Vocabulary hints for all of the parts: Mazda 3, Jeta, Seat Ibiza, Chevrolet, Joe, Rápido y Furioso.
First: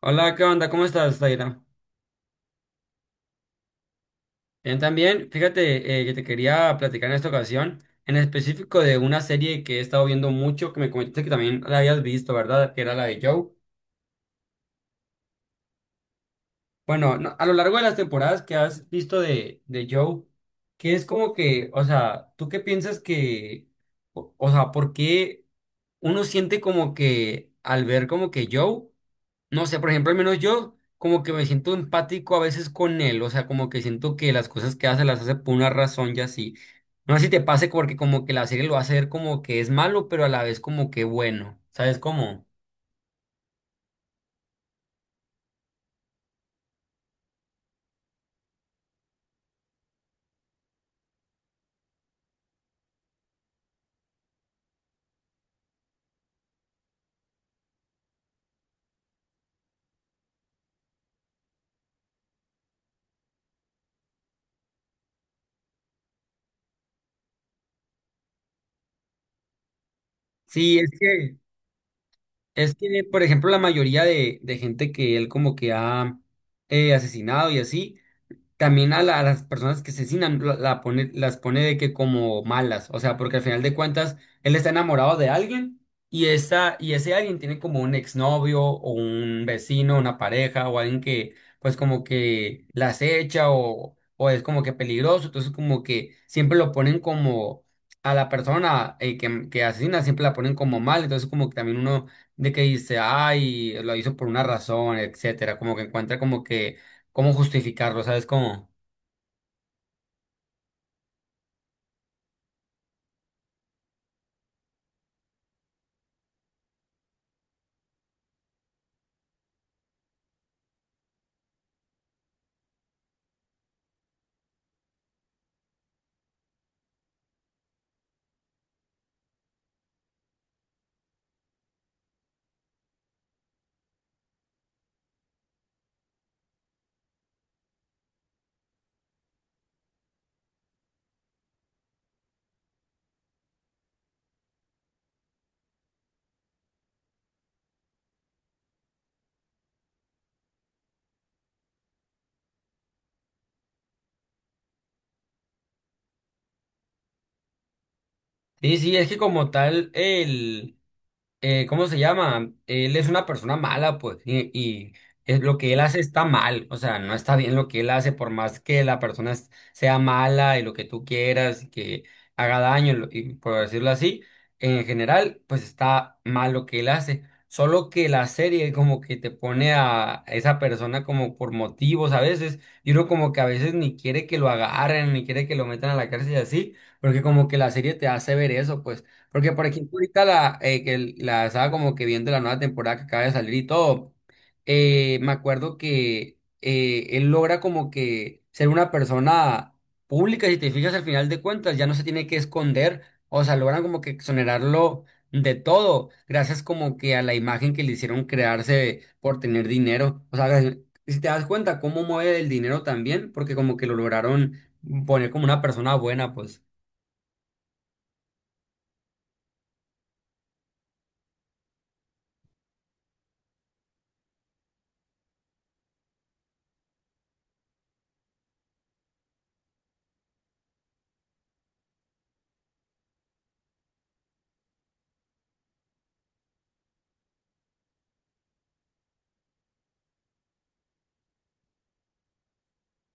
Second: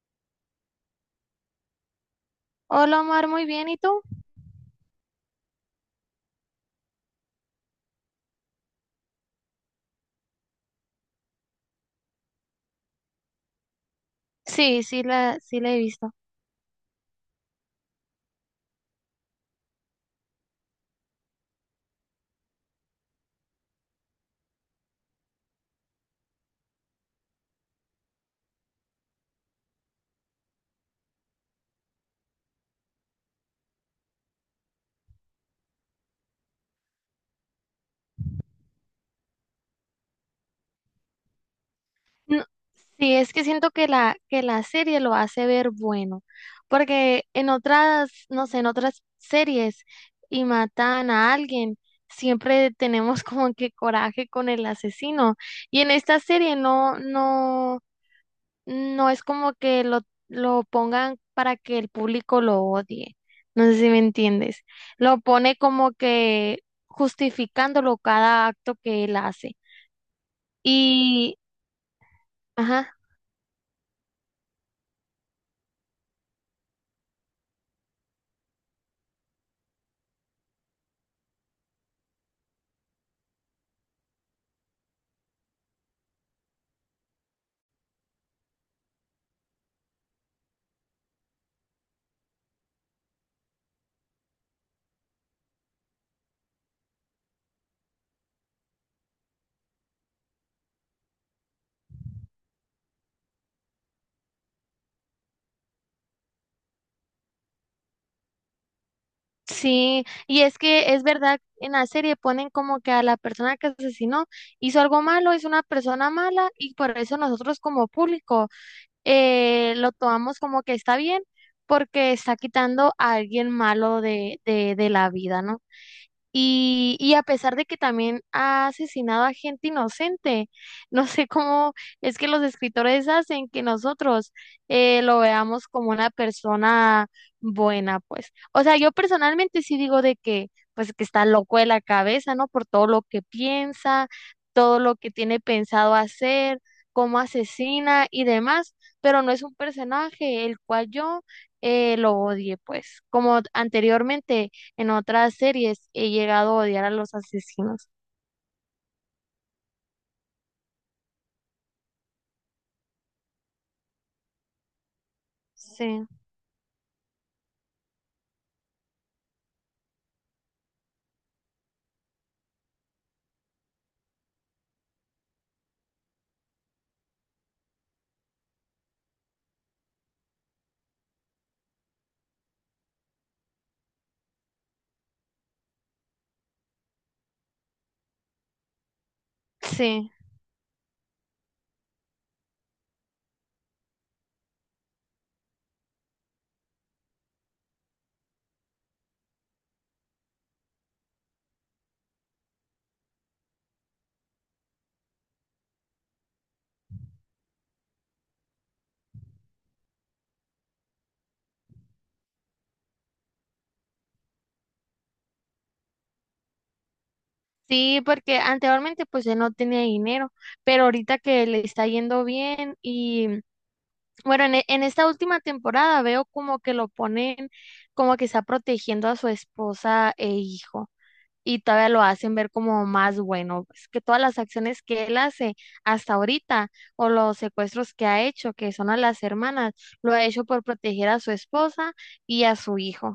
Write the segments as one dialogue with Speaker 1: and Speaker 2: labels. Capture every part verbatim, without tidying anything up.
Speaker 1: Hola, ¿qué onda? ¿Cómo estás, Taira?
Speaker 2: Hola Omar, muy bien, ¿y tú?
Speaker 1: Bien, también, fíjate eh, que te quería platicar en esta ocasión, en específico de una serie que he estado viendo mucho, que me comentaste que también la habías visto, ¿verdad? Que era la de Joe.
Speaker 2: Sí, sí la, sí la he visto.
Speaker 1: Bueno, no, a lo largo de las temporadas que has visto de, de Joe, qué es como que, o sea, ¿tú qué piensas que, o, o sea, por qué uno siente como que al ver como que Joe, no sé, por ejemplo, al menos yo como que me siento empático a veces con él, o sea, como que siento que las cosas que hace las hace por una razón y así. No sé si te pase porque como que la serie lo hace ver como que es malo, pero a la vez como que bueno, ¿sabes
Speaker 2: No,
Speaker 1: cómo?
Speaker 2: sí, es que siento que la, que la serie lo hace ver bueno, porque en otras, no sé, en otras series y matan a alguien, siempre tenemos como que coraje con el asesino, y en esta serie no, no, No es como que lo, lo pongan para que el público lo odie. No sé si me entiendes. Lo pone como que justificándolo cada acto que él hace.
Speaker 1: Sí, es
Speaker 2: Y,
Speaker 1: que... Es
Speaker 2: ajá,
Speaker 1: que, por ejemplo, la mayoría de, de gente que él como que ha eh, asesinado y así, también a, la- a las personas que asesinan la, la pone, las pone de que como malas, o sea, porque al final de cuentas él está enamorado de alguien y, esa, y ese alguien tiene como un exnovio o un vecino, una pareja o alguien que pues como que la acecha o, o es como que peligroso, entonces como que siempre lo ponen como a la persona eh, que, que asesina, siempre la ponen como mal, entonces como que también uno de que dice, ay, lo hizo por una razón, etcétera, como que encuentra como que cómo justificarlo, ¿sabes cómo?
Speaker 2: sí, y es que es verdad, en la serie ponen como que a la persona que asesinó hizo algo malo, es una persona mala y por eso nosotros como público eh, lo tomamos como que está bien porque está quitando a alguien malo de, de, de la vida, ¿no? Y, y a pesar de que también ha asesinado a gente inocente, no sé cómo es que los escritores hacen que nosotros eh, lo veamos como una persona buena, pues. O sea, yo personalmente sí digo de que, pues, que está loco de la cabeza, ¿no? Por todo lo que piensa, todo lo que tiene pensado hacer, cómo asesina y demás, pero no es un personaje el cual yo eh, lo odie, pues. Como anteriormente. En otras series he llegado a odiar a los asesinos.
Speaker 1: Sí, sí, es que como tal, el... eh, ¿cómo se llama? Él es una persona mala, pues, y, y es- lo que él hace
Speaker 2: Sí,
Speaker 1: está mal, o sea, no está bien lo que él hace, por más que la persona es- sea mala y lo que tú quieras, y que haga daño, lo- y por decirlo así, en general, pues está mal lo que él hace. Solo que la serie como que te pone a esa persona como por motivos a veces, y uno como que a veces ni quiere que lo agarren, ni quiere que lo metan a la cárcel y así, porque como que la serie te hace ver eso, pues. Porque, por ejemplo,
Speaker 2: sí,
Speaker 1: ahorita la, eh, que el- la estaba como que viendo la nueva temporada que acaba de salir y todo, eh, me acuerdo que eh, él logra como que ser una persona pública, si te fijas al final de cuentas, ya no se tiene que esconder, o sea, logran como que exonerarlo de todo, gracias como que a la imagen que le hicieron crearse por tener dinero. O sea, si te das cuenta cómo mueve el dinero también, porque como que lo lograron poner como una persona buena, pues.
Speaker 2: sí, porque anteriormente pues él no tenía dinero, pero ahorita que le está yendo bien y bueno, en, e- en esta última temporada veo como que lo ponen como que está protegiendo a su esposa e hijo y todavía lo hacen ver como más bueno, pues que todas las acciones que él hace hasta ahorita o los secuestros que ha hecho, que son a las hermanas, lo ha hecho por proteger a su esposa y a su hijo.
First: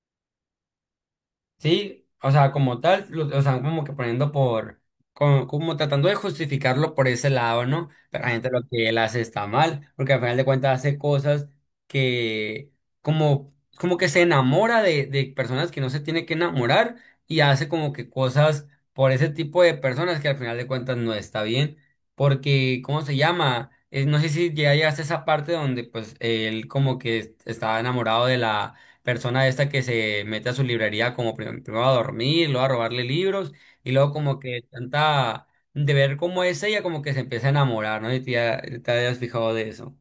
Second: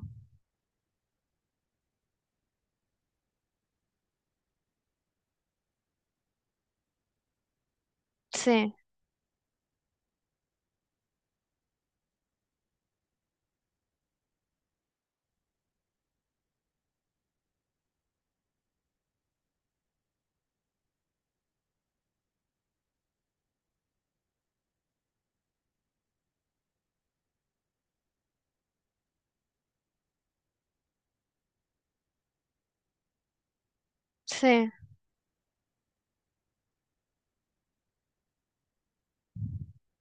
Speaker 1: Sí, o sea, como tal, lo, o sea, como que poniendo por, como, como tratando de justificarlo por ese lado, ¿no? Pero realmente lo
Speaker 2: Sí,
Speaker 1: que él hace está mal, porque al final de cuentas hace cosas que, como, como que se enamora de, de personas que no se tiene que enamorar y hace como que cosas por ese tipo de personas que al final de cuentas no está bien, porque, ¿cómo se llama? Eh, no sé si ya llegaste a esa parte donde pues él como que estaba enamorado de la persona esta que se mete a su librería como prim- primero a dormir, luego a robarle libros y luego como que
Speaker 2: sí.
Speaker 1: tanta de ver cómo es ella como que se empieza a enamorar, ¿no? Y te, ha- te habías fijado de eso.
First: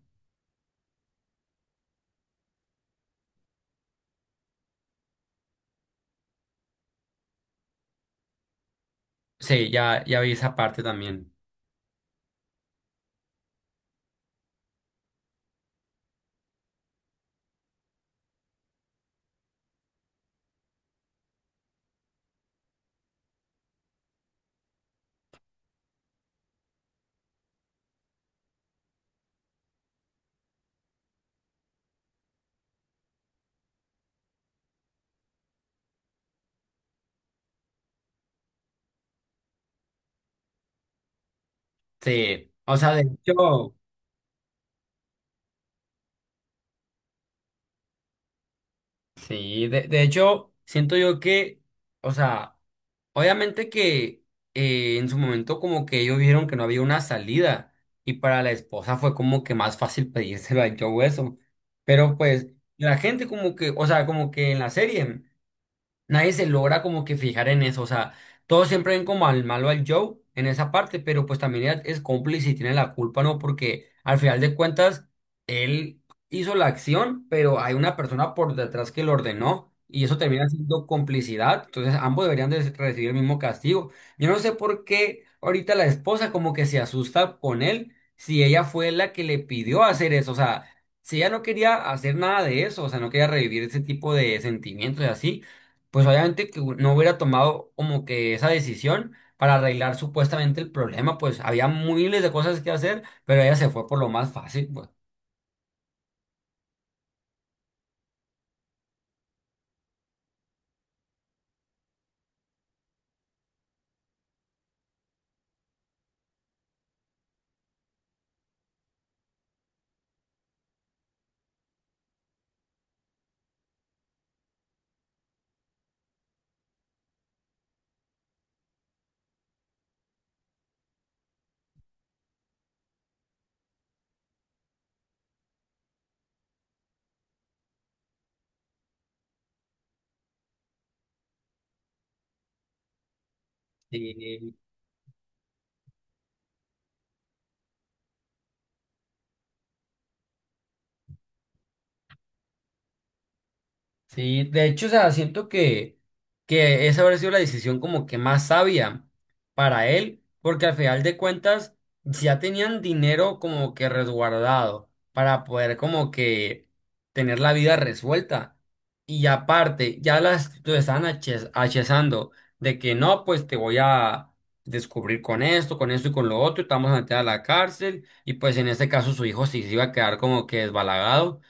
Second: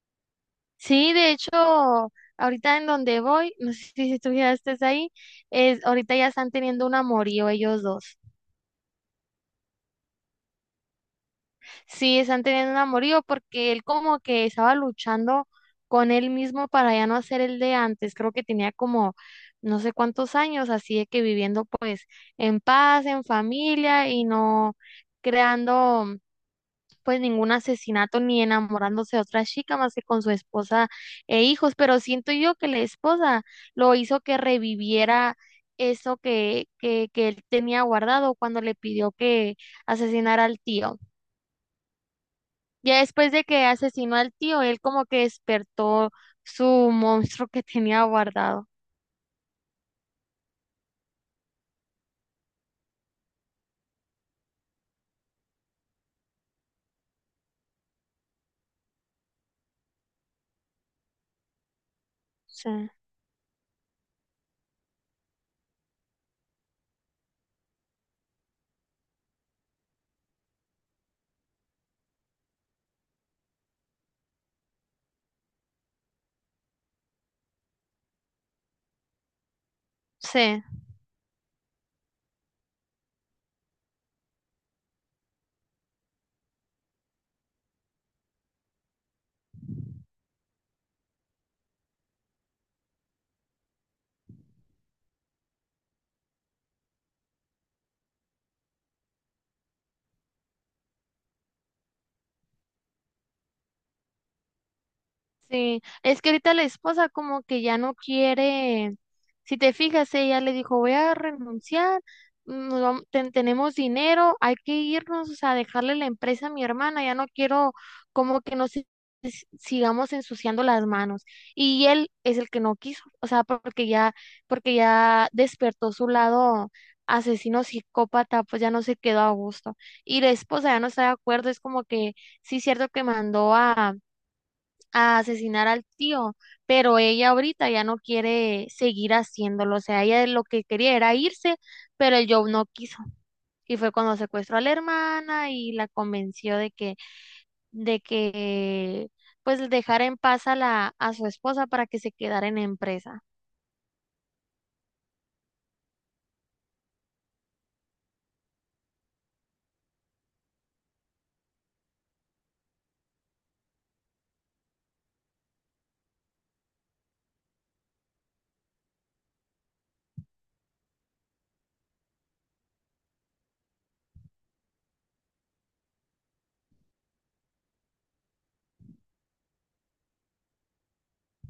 Speaker 2: Sí, de hecho, ahorita en donde voy, no sé si si tú ya estés ahí, es, ahorita ya están teniendo un amorío ellos dos.
Speaker 1: Sí, ya, ya vi esa parte también.
Speaker 2: Sí, están teniendo un amorío porque él como que estaba luchando con él mismo para ya no ser el de antes. Creo que tenía como no sé cuántos años, así de que viviendo pues en paz, en familia y no creando pues ningún asesinato ni enamorándose de otra chica más que con su esposa e hijos, pero siento yo que la esposa lo hizo que reviviera eso que, que, que él tenía guardado cuando le pidió que asesinara al tío.
Speaker 1: Sí, o sea,
Speaker 2: Ya
Speaker 1: de
Speaker 2: después de que
Speaker 1: hecho,
Speaker 2: asesinó al tío, él como que despertó su monstruo que tenía guardado.
Speaker 1: sí, de, de hecho, siento yo que, o sea, obviamente que eh, en su momento como que ellos vieron que no había una salida y para la esposa fue como que más fácil pedírselo a Joe eso. Pero pues
Speaker 2: Sí,
Speaker 1: la gente como que, o sea, como que en la serie nadie se logra como que fijar en eso, o sea, todos siempre ven como al malo al Joe en esa parte, pero pues también ella es cómplice y tiene la culpa, ¿no? Porque al final de cuentas, él hizo la acción, pero hay una persona por detrás que lo ordenó y eso termina
Speaker 2: sí.
Speaker 1: siendo complicidad, entonces ambos deberían de recibir el mismo castigo. Yo no sé por qué ahorita la esposa como que se asusta con él si ella fue la que le pidió hacer eso, o sea... Si ella no quería hacer nada de eso, o sea, no quería revivir ese tipo de sentimientos y así, pues obviamente que no hubiera tomado como que esa decisión para arreglar supuestamente el problema, pues había miles de cosas que hacer, pero ella se fue por lo más fácil, pues.
Speaker 2: Sí, es que ahorita la esposa como que ya no quiere, si te fijas, ella le dijo, voy a renunciar, mm, nos vam- ten- tenemos dinero, hay que irnos, o sea, dejarle la empresa a mi hermana, ya no quiero como que nos si- si- sigamos ensuciando las manos. Y él es el que no quiso, o sea, porque ya, porque ya despertó su lado asesino psicópata, pues ya no se quedó a gusto. Y la esposa ya no está de acuerdo, es como que sí es cierto que mandó a a asesinar al tío, pero ella ahorita ya no quiere seguir haciéndolo, o sea, ella lo que quería era irse, pero el Joe no quiso. Y fue cuando
Speaker 1: Sí.
Speaker 2: secuestró a la hermana y la convenció de que, de que, pues dejara en paz a la, a su esposa para que se quedara en la empresa,
Speaker 1: Sí, de hecho, o sea, siento que, que esa habría sido la decisión como que más sabia para él, porque al final de cuentas si ya tenían dinero como que resguardado para poder como que tener la vida resuelta. Y aparte, ya las lo estaban aches- achezando de que no, pues te voy a descubrir con esto, con esto y con lo otro, y te vamos a meter a la cárcel, y pues en este caso su hijo sí se iba a quedar como que desbalagado.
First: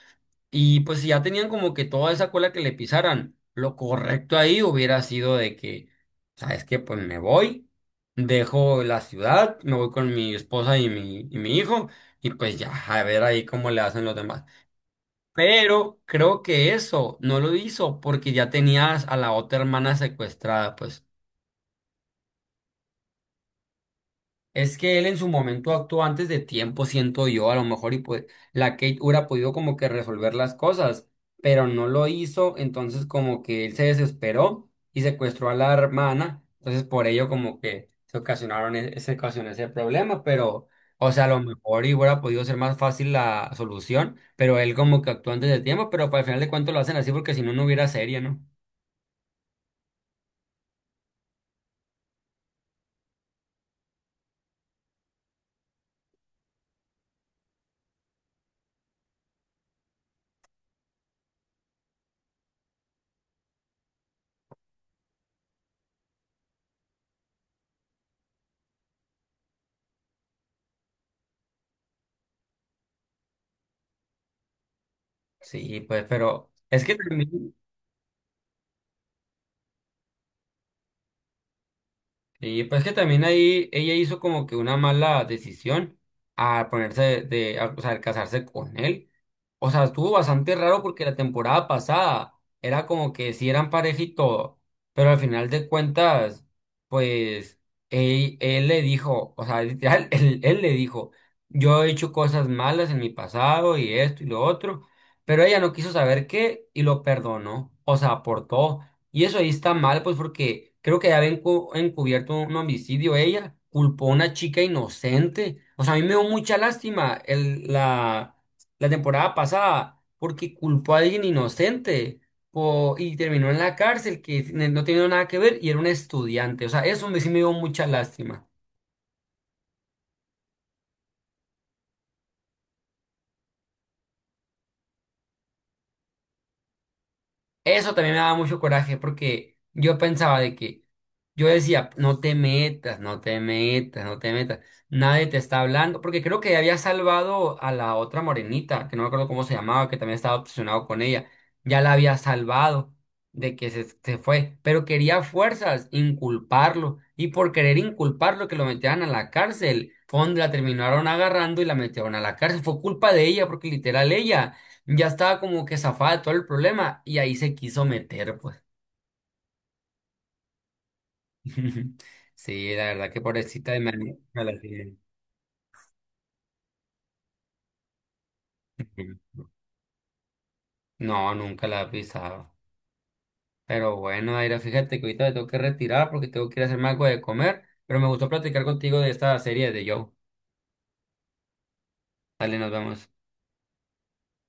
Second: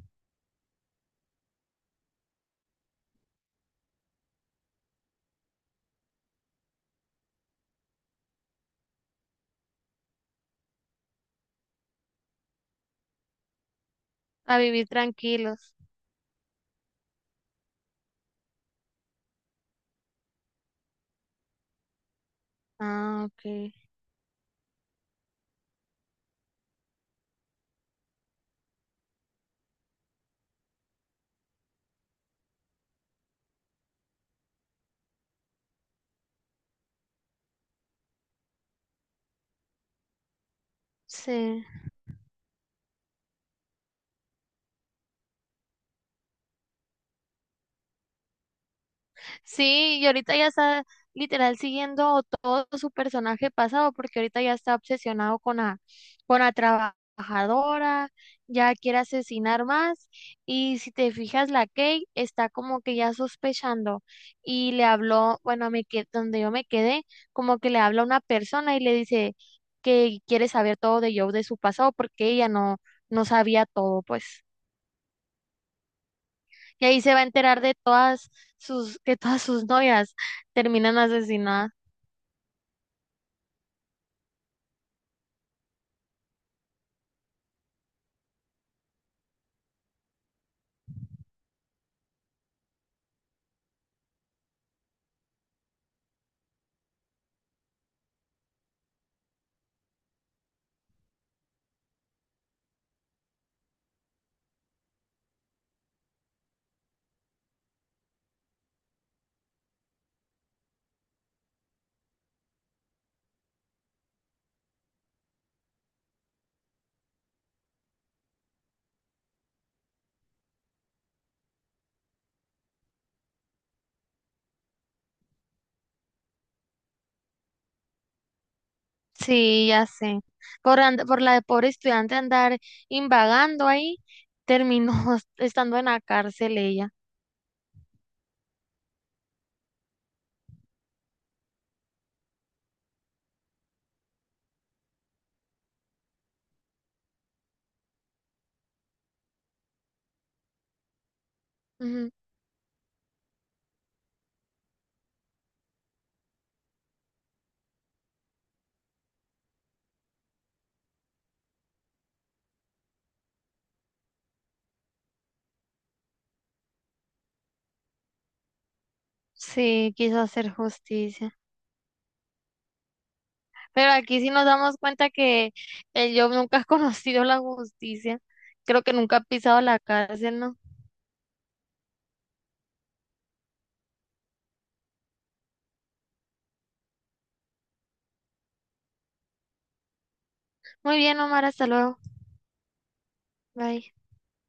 Speaker 1: Y pues si ya tenían como que toda esa cola que le pisaran, lo correcto ahí hubiera sido de que, ¿sabes qué? Pues me voy, dejo la ciudad, me voy con mi esposa y mi, y mi hijo, y pues ya, a ver ahí cómo le hacen los demás.
Speaker 2: a vivir tranquilos.
Speaker 1: Pero creo que eso no lo hizo porque ya tenías a la otra hermana secuestrada, pues.
Speaker 2: Ah, ok.
Speaker 1: Es que él en su momento actuó antes de tiempo, siento yo, a lo mejor, y pues la Kate hubiera podido como que resolver las cosas, pero no lo hizo, entonces como que él se desesperó y secuestró a la hermana, entonces por ello como que se ocasionaron, e- se ocasionó ese problema, pero, o sea, a lo
Speaker 2: Sí.
Speaker 1: mejor y hubiera podido ser más fácil la solución, pero él como que actuó antes de tiempo, pero pues, al final de cuentas lo hacen así porque si no, no hubiera serie, ¿no?
Speaker 2: Sí, y ahorita ya está literal siguiendo todo su personaje pasado, porque ahorita ya está obsesionado con la, con la trabajadora, ya quiere asesinar más, y si te fijas, la Kate está como que ya sospechando, y le habló, bueno, me que donde yo me quedé, como que le habla a una persona y le dice que quiere saber todo de Joe, de su pasado, porque ella no, no sabía todo, pues.
Speaker 1: Sí, pues, pero es
Speaker 2: Y
Speaker 1: que
Speaker 2: ahí se va a
Speaker 1: también...
Speaker 2: enterar de todas sus, que todas sus novias terminan asesinadas.
Speaker 1: Y pues que también ahí ella hizo como que una mala decisión al ponerse de, a- o sea, al casarse con él. O sea, estuvo bastante raro porque la temporada pasada era como que sí eran pareja y todo, pero al final de cuentas, pues él, él le dijo, o sea, literal, él, él le dijo, yo he hecho cosas malas en mi pasado y esto y lo otro, pero ella no quiso saber qué y lo perdonó, o sea, aportó. Y eso ahí está mal, pues porque creo que ya había encu- encubierto un homicidio ella, culpó a una chica inocente. O sea, a mí me dio mucha lástima el, la, la temporada pasada porque culpó a alguien inocente po- y terminó en la cárcel que ne- no tenía nada que ver y era un estudiante. O sea, eso me, sí me dio mucha lástima.
Speaker 2: Sí, ya sé. Por, and- por la de pobre estudiante andar invagando ahí, terminó estando en la cárcel ella.
Speaker 1: Eso también me daba mucho coraje porque yo pensaba de que yo decía, no te metas, no te metas, no te metas, nadie te está hablando, porque creo que había salvado a la otra morenita, que no me acuerdo cómo se llamaba, que también estaba obsesionado con ella, ya la
Speaker 2: Ujú.
Speaker 1: había salvado de que se, se fue, pero quería a fuerzas inculparlo y por querer inculparlo que lo metieran a la cárcel, fue donde la terminaron agarrando y la metieron a la cárcel, fue culpa de ella porque literal ella. Ya estaba como que zafada de todo el problema y ahí se quiso meter, pues.
Speaker 2: Sí, quiso hacer justicia.
Speaker 1: Sí, la verdad que pobrecita de
Speaker 2: Pero
Speaker 1: Manu-
Speaker 2: aquí sí
Speaker 1: me
Speaker 2: nos
Speaker 1: la
Speaker 2: damos
Speaker 1: tiene.
Speaker 2: cuenta que el Job nunca ha conocido la justicia. Creo que nunca ha pisado la cárcel, ¿no?
Speaker 1: No, nunca la he pisado. Pero bueno, Aira, fíjate que ahorita me tengo que retirar porque tengo que ir a hacerme algo de comer. Pero me gustó platicar contigo de esta serie de Joe.
Speaker 2: Muy bien, Omar, hasta luego.
Speaker 1: Dale, nos vemos.
Speaker 2: Bye.